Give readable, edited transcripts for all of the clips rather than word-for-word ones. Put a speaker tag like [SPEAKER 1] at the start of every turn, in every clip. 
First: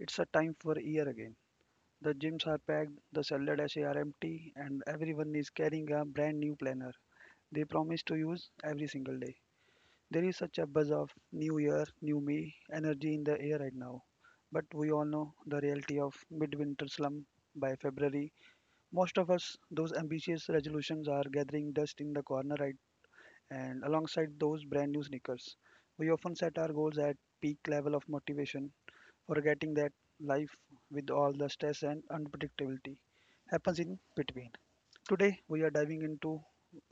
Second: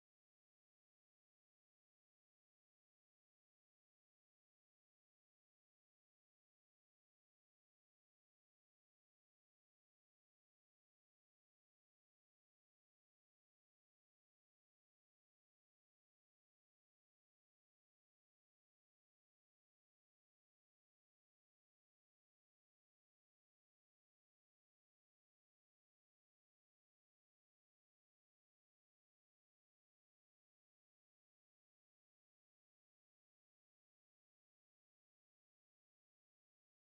[SPEAKER 1] It's a time for year again. The gyms are packed, the salad sachets are empty, and everyone is carrying a brand new planner they promise to use every single day. There is such a buzz of new year, new me energy in the air right now. But we all know the reality of midwinter slump by February. Most of us, those ambitious resolutions are gathering dust in the corner, right? And alongside those brand new sneakers, we often set our goals at peak level of motivation forgetting that life with all the stress and unpredictability happens in between. Today we are diving into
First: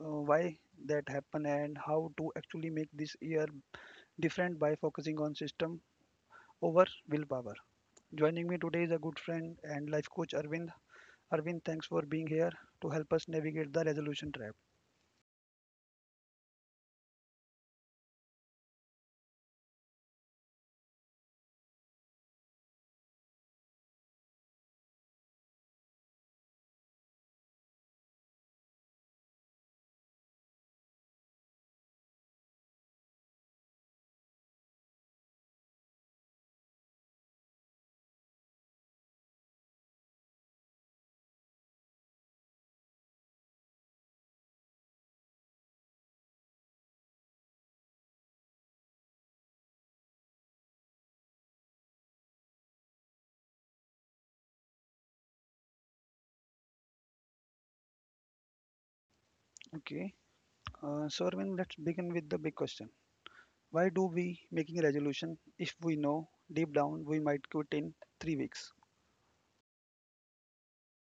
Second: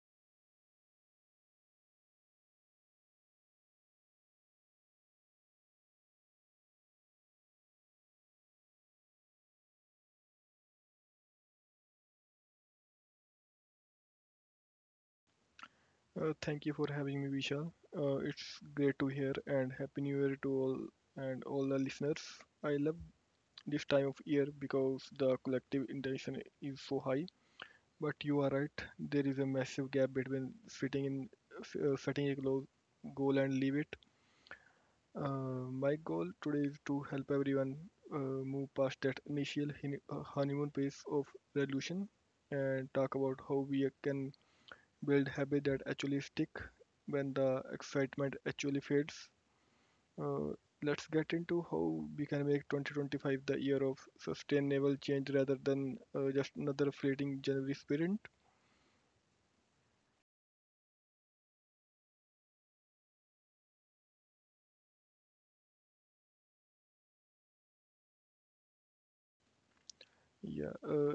[SPEAKER 1] why that happen and how to actually make this year different by focusing on system over willpower. Joining me today is a good friend and life coach Arvind. Arvind, thanks for being here to help us navigate the resolution trap.
[SPEAKER 2] Thank you for having me, Vishal. It's great to hear, and happy new year to all and all the listeners. I love this time of year because the collective intention is so high. But you are right, there is a massive gap between sitting in setting a goal, and leave it. My goal today is to help everyone move past that initial honeymoon phase of resolution and talk about how we can build habits that actually stick when the excitement actually fades. Uh, let's get into how we can make 2025 the year of sustainable change rather than just another fleeting January sprint.
[SPEAKER 1] Okay, so Arvind, let's begin with the big question. Why do we making a resolution if we know deep down we might quit in 3 weeks?
[SPEAKER 2] Yeah,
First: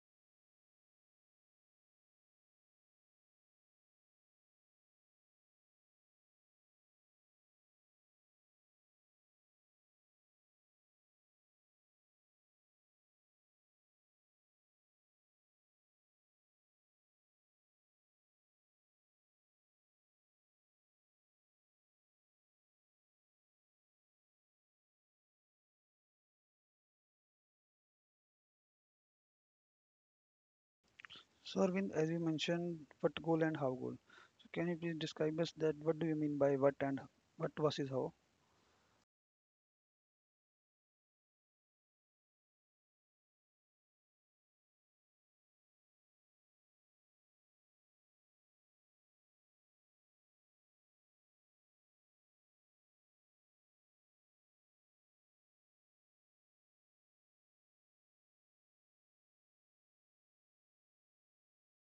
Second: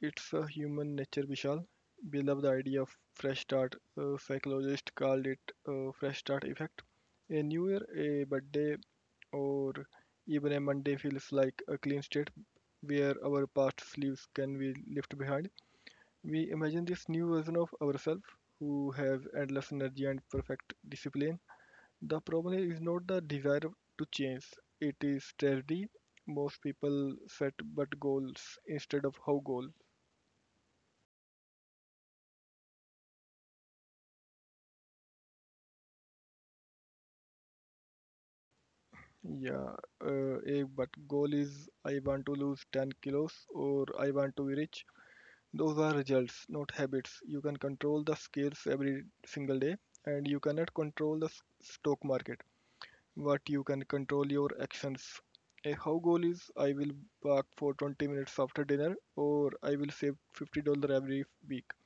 [SPEAKER 2] it's a human nature, Vishal. We love the idea of fresh start. Psychologists called it fresh start effect. A new year, a birthday, or even a Monday feels like a clean state where our past sleeves can be left behind. We imagine this new version of ourselves who have endless energy and perfect discipline. The problem is not the desire to change, it is strategy. Most people set but goals instead of how goal.
[SPEAKER 1] So Arvind, as you mentioned, what goal and how goal. So can you please describe us that what do you mean by what and what versus how?
[SPEAKER 2] Yeah, a but goal is I want to lose 10 kilos or I want to be rich. Those are results, not habits. You can control the scales every single day, and you cannot control the stock market. What you can control your actions. A how goal is I will walk for 20 minutes after dinner or I will save $50 every week.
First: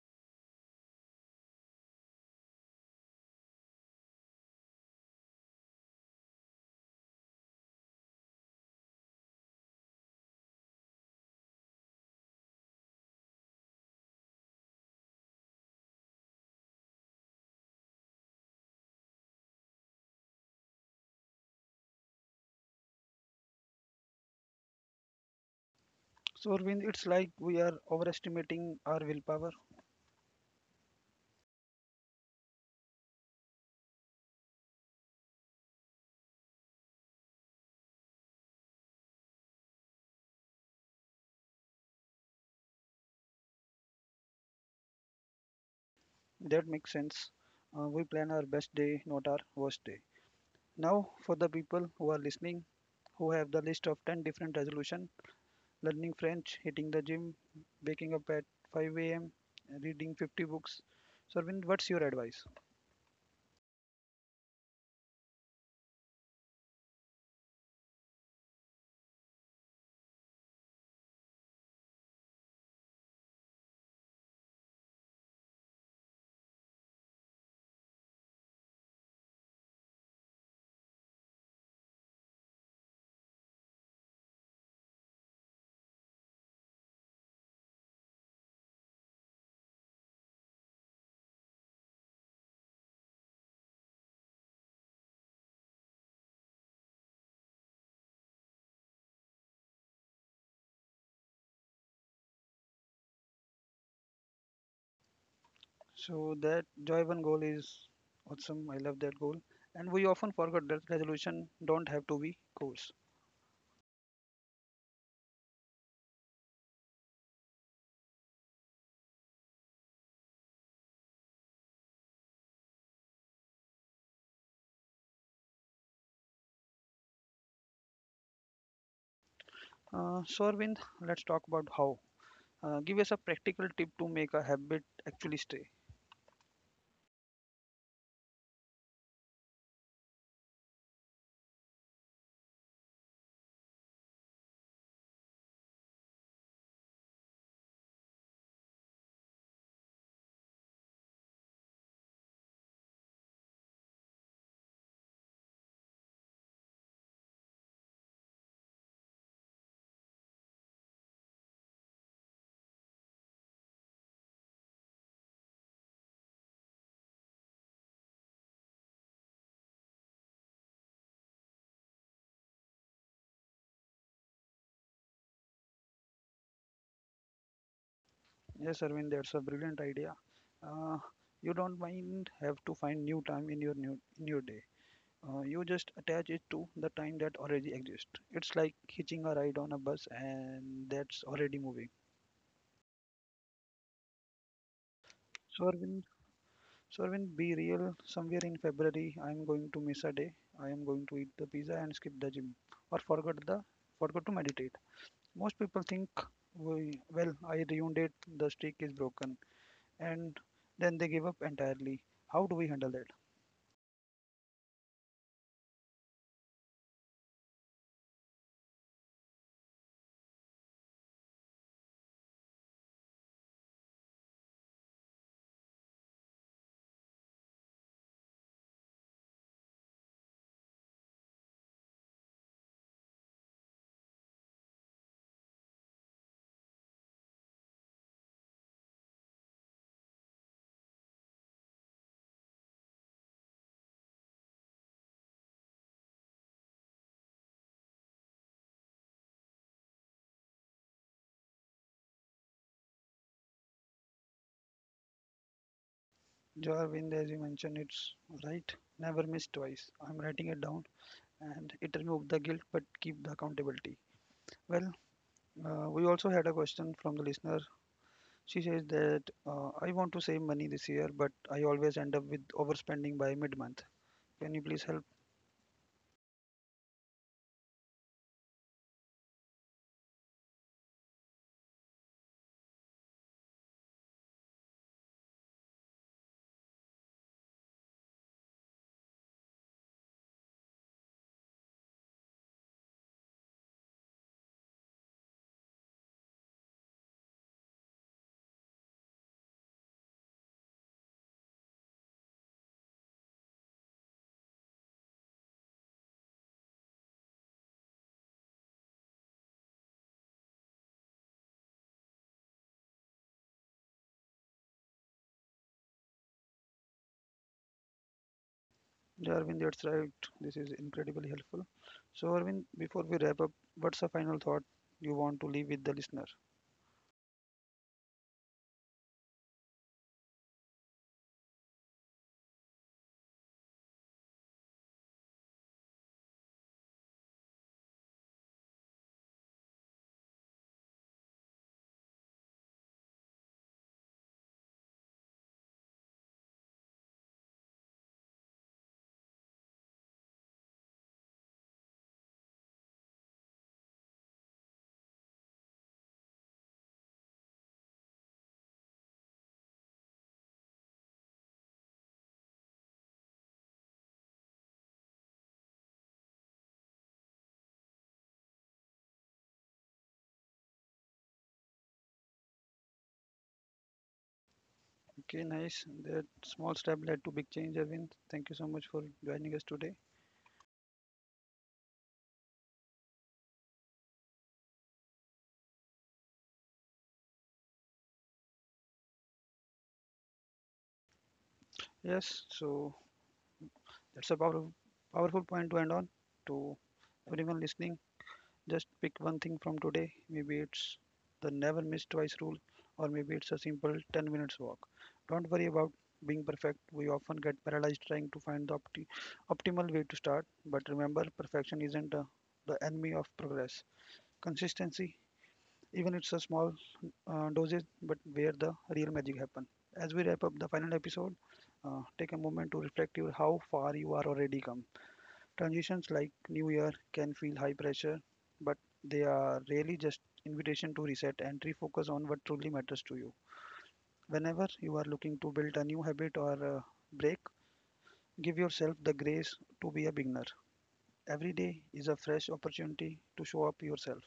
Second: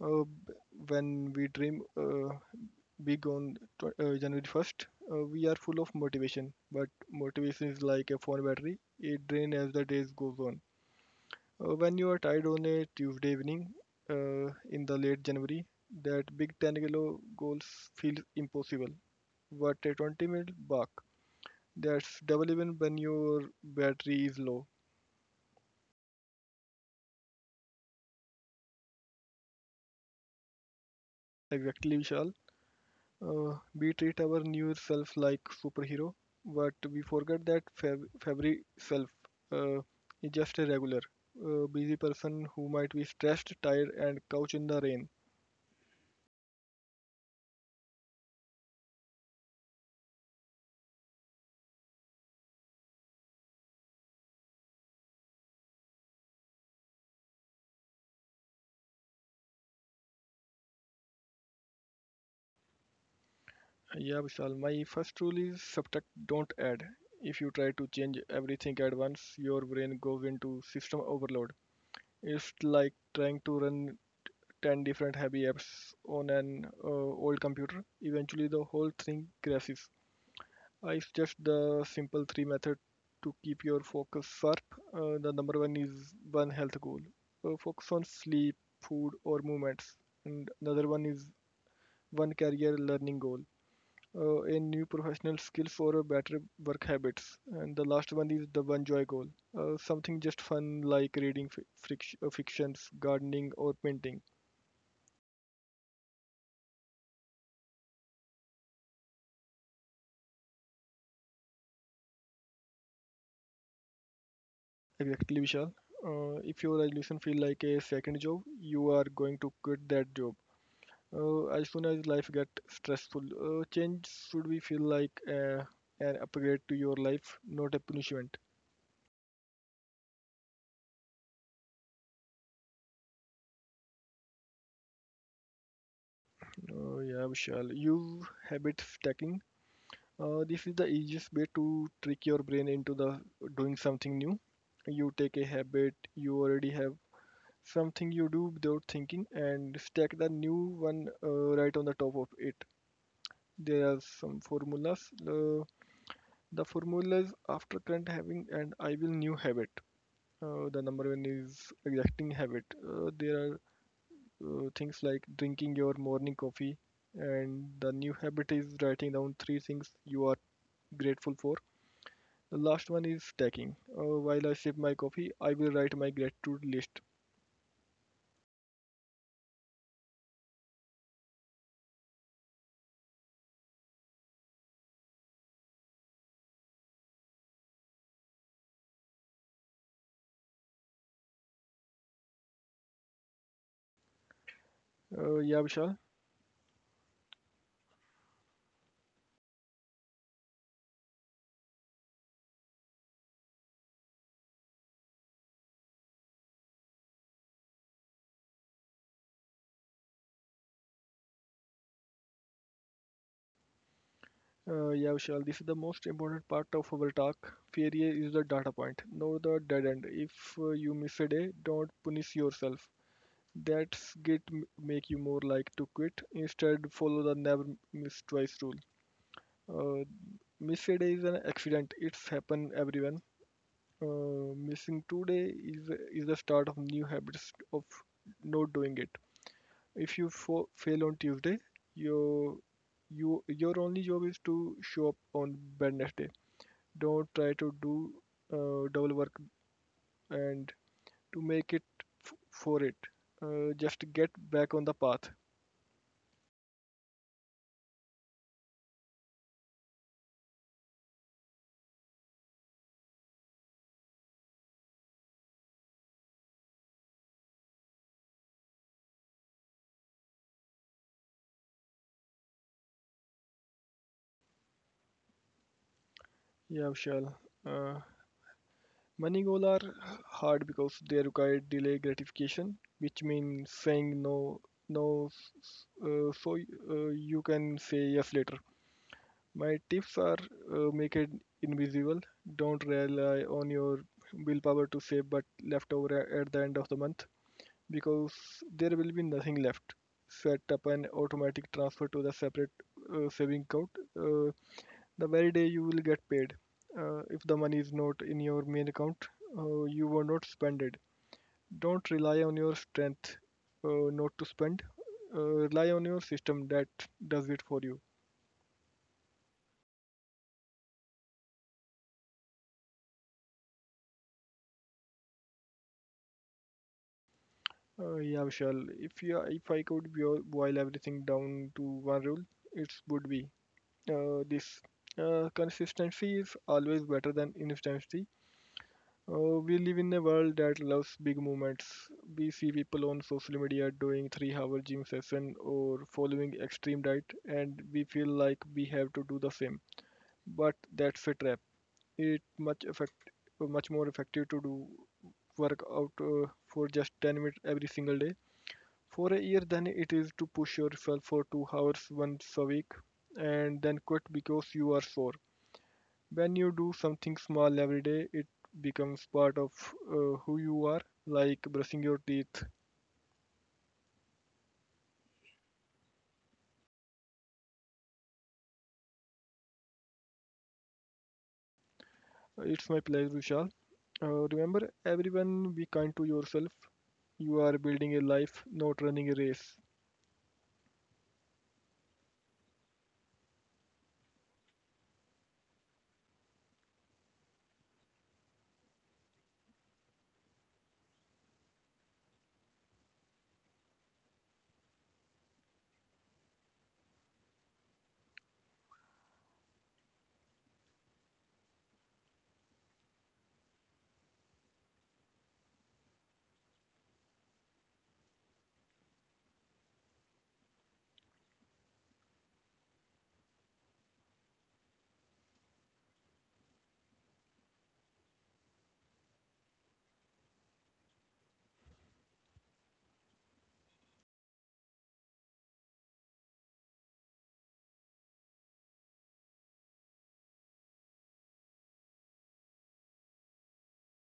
[SPEAKER 2] Uh, when we dream big on January 1st, we are full of motivation, but motivation is like a phone battery. It drains as the days goes on. When you are tired on a Tuesday evening in the late January, that big 10 kilo goals feels impossible. But a 20-minute walk, that's double even when your battery is low.
[SPEAKER 1] So Arvind, it's like we are overestimating our willpower.
[SPEAKER 2] Exactly, Vishal. We treat our new self like superhero, but we forget that February self uh, is just a regular, busy person who might be stressed, tired, and couch in the rain.
[SPEAKER 1] That makes sense. We plan our best day, not our worst day. Now, for the people who are listening, who have the list of 10 different resolution, learning French, hitting the gym, waking up at 5 a.m., reading 50 books. So Arvind, what's your advice?
[SPEAKER 2] Yeah, Vishal. My first rule is subtract, don't add. If you try to change everything at once, your brain goes into system overload. It's like trying to run 10 different heavy apps on an old computer. Eventually, the whole thing crashes. I suggest the simple three method to keep your focus sharp. The number one is one health goal. Focus on sleep, food, or movements. And another one is one career learning goal. A new professional skills for a better work habits. And the last one is the one joy goal. Something just fun like reading fictions, gardening, or painting.
[SPEAKER 1] So that Joyban goal is awesome. I love that goal. And we often forget that resolution don't have to be goals.
[SPEAKER 2] Exactly, Vishal. If your resolution feel like a second job, you are going to quit that job. As soon as life get stressful, change should be feel like an upgrade to your life, not a punishment.
[SPEAKER 1] So Arvind, let's talk about how. Give us a practical tip to make a habit actually stay.
[SPEAKER 2] Yeah, Vishal. You habit stacking. This is the easiest way to trick your brain into the doing something new. You take a habit you already have, something you do without thinking, and stack the new one right on the top of it. There are some formulas. Uh, the formulas after current having and I will new habit. The number one is exacting habit. There are things like drinking your morning coffee, and the new habit is writing down three things you are grateful for. The last one is stacking. While I sip my coffee, I will write my gratitude list.
[SPEAKER 1] Yes, Arvind, that's a brilliant idea. Uh, you don't mind have to find new time in your new in your day. You just attach it to the time that already exists. It's like hitching a ride on a bus and that's already moving.
[SPEAKER 2] Uh, yeah,
[SPEAKER 1] So
[SPEAKER 2] Vishal.
[SPEAKER 1] Arvind, So Arvind, be real. Somewhere in February, I am going to miss a day. I am going to eat the pizza and skip the gym, or forget the forgot to meditate. Most people think, "Well, I ruined it. The streak is broken, and then they give up entirely. How do we handle that?
[SPEAKER 2] Yeah, Vishal, this is the most important part of our talk. Failure is the data point, not the dead end. If you miss a day, don't punish yourself. That's make you more like to quit. Instead, follow the never miss twice rule. Uh, Miss a day is an accident. It's happen everyone. Missing 2 day is the start of new habits of not doing it. If you fail on Tuesday, your your only job is to show up on Wednesday, don't try to do double work and to make it for it. Just get back on the path.
[SPEAKER 1] Jo Arvind, as you mentioned, it's right. Never miss twice. I'm writing it down, and it removed the guilt, but keep the accountability. Well, we also had a question from the listener. She says that I want to save money this year, but I always end up with overspending by mid month. Can you please help?
[SPEAKER 2] Yeah, Vishal. Uh, Money goals are hard because they require delay gratification, which means saying no, no, so you can say yes later. My tips are make it invisible. Don't rely on your willpower to save, but leftover at the end of the month, because there will be nothing left. Set up an automatic transfer to the separate saving account uh, the very day you will get paid. If the money is not in your main account, you will not spend it. Don't rely on your strength not to spend. Uh, Rely on your system that does it for you.
[SPEAKER 1] Yeah, Arvind, that's right. This is incredibly helpful. So, Arvind, before we wrap up, what's a final thought you want to leave with the listener?
[SPEAKER 2] Yeah, Vishal. If I could boil everything down to one rule, it would be this. Consistency is always better than instancy. We live in a world that loves big movements. We see people on social media doing three-hour gym session or following extreme diet, and we feel like we have to do the same. But that's a trap. It much effect, Much more effective to do work out for just 10 minutes every single day for a year than it is to push yourself for 2 hours once a week and then quit because you are sore. When you do something small every day, it becomes part of who you are, like brushing your teeth.
[SPEAKER 1] Okay, nice. That small step led to big change, Arvind. Thank you so much for joining us today.
[SPEAKER 2] It's my pleasure, Vishal. Remember, everyone, be kind to yourself. You are building a life, not running a race.
[SPEAKER 1] Yes, so that's a powerful point to end on. To everyone listening, just pick one thing from today. Maybe it's the never miss twice rule, or maybe it's a simple 10 minutes walk. Don't worry about being perfect. We often get paralyzed trying to find the optimal way to start. But remember, perfection isn't the enemy of progress. Consistency, even it's a small doses, but where the real magic happen. As we wrap up the final episode, take a moment to reflect your how far you are already come. Transitions like New Year can feel high pressure, but they are really just invitation to reset and refocus on what truly matters to you. Whenever you are looking to build a new habit or a break, give yourself the grace to be a beginner. Every day is a fresh opportunity to show up yourself.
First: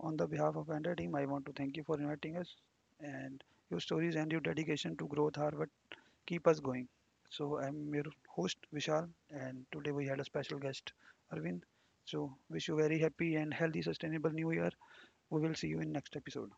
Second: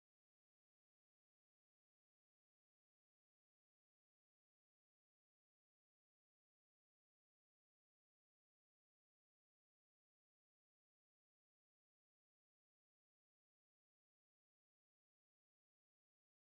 [SPEAKER 1] On the behalf of entire team, I want to thank you for inviting us and your stories and your dedication to growth are what keep us going. So I'm your host Vishal, and today we had a special guest Arvind. So wish you very happy and healthy, sustainable New Year. We will see you in next episode.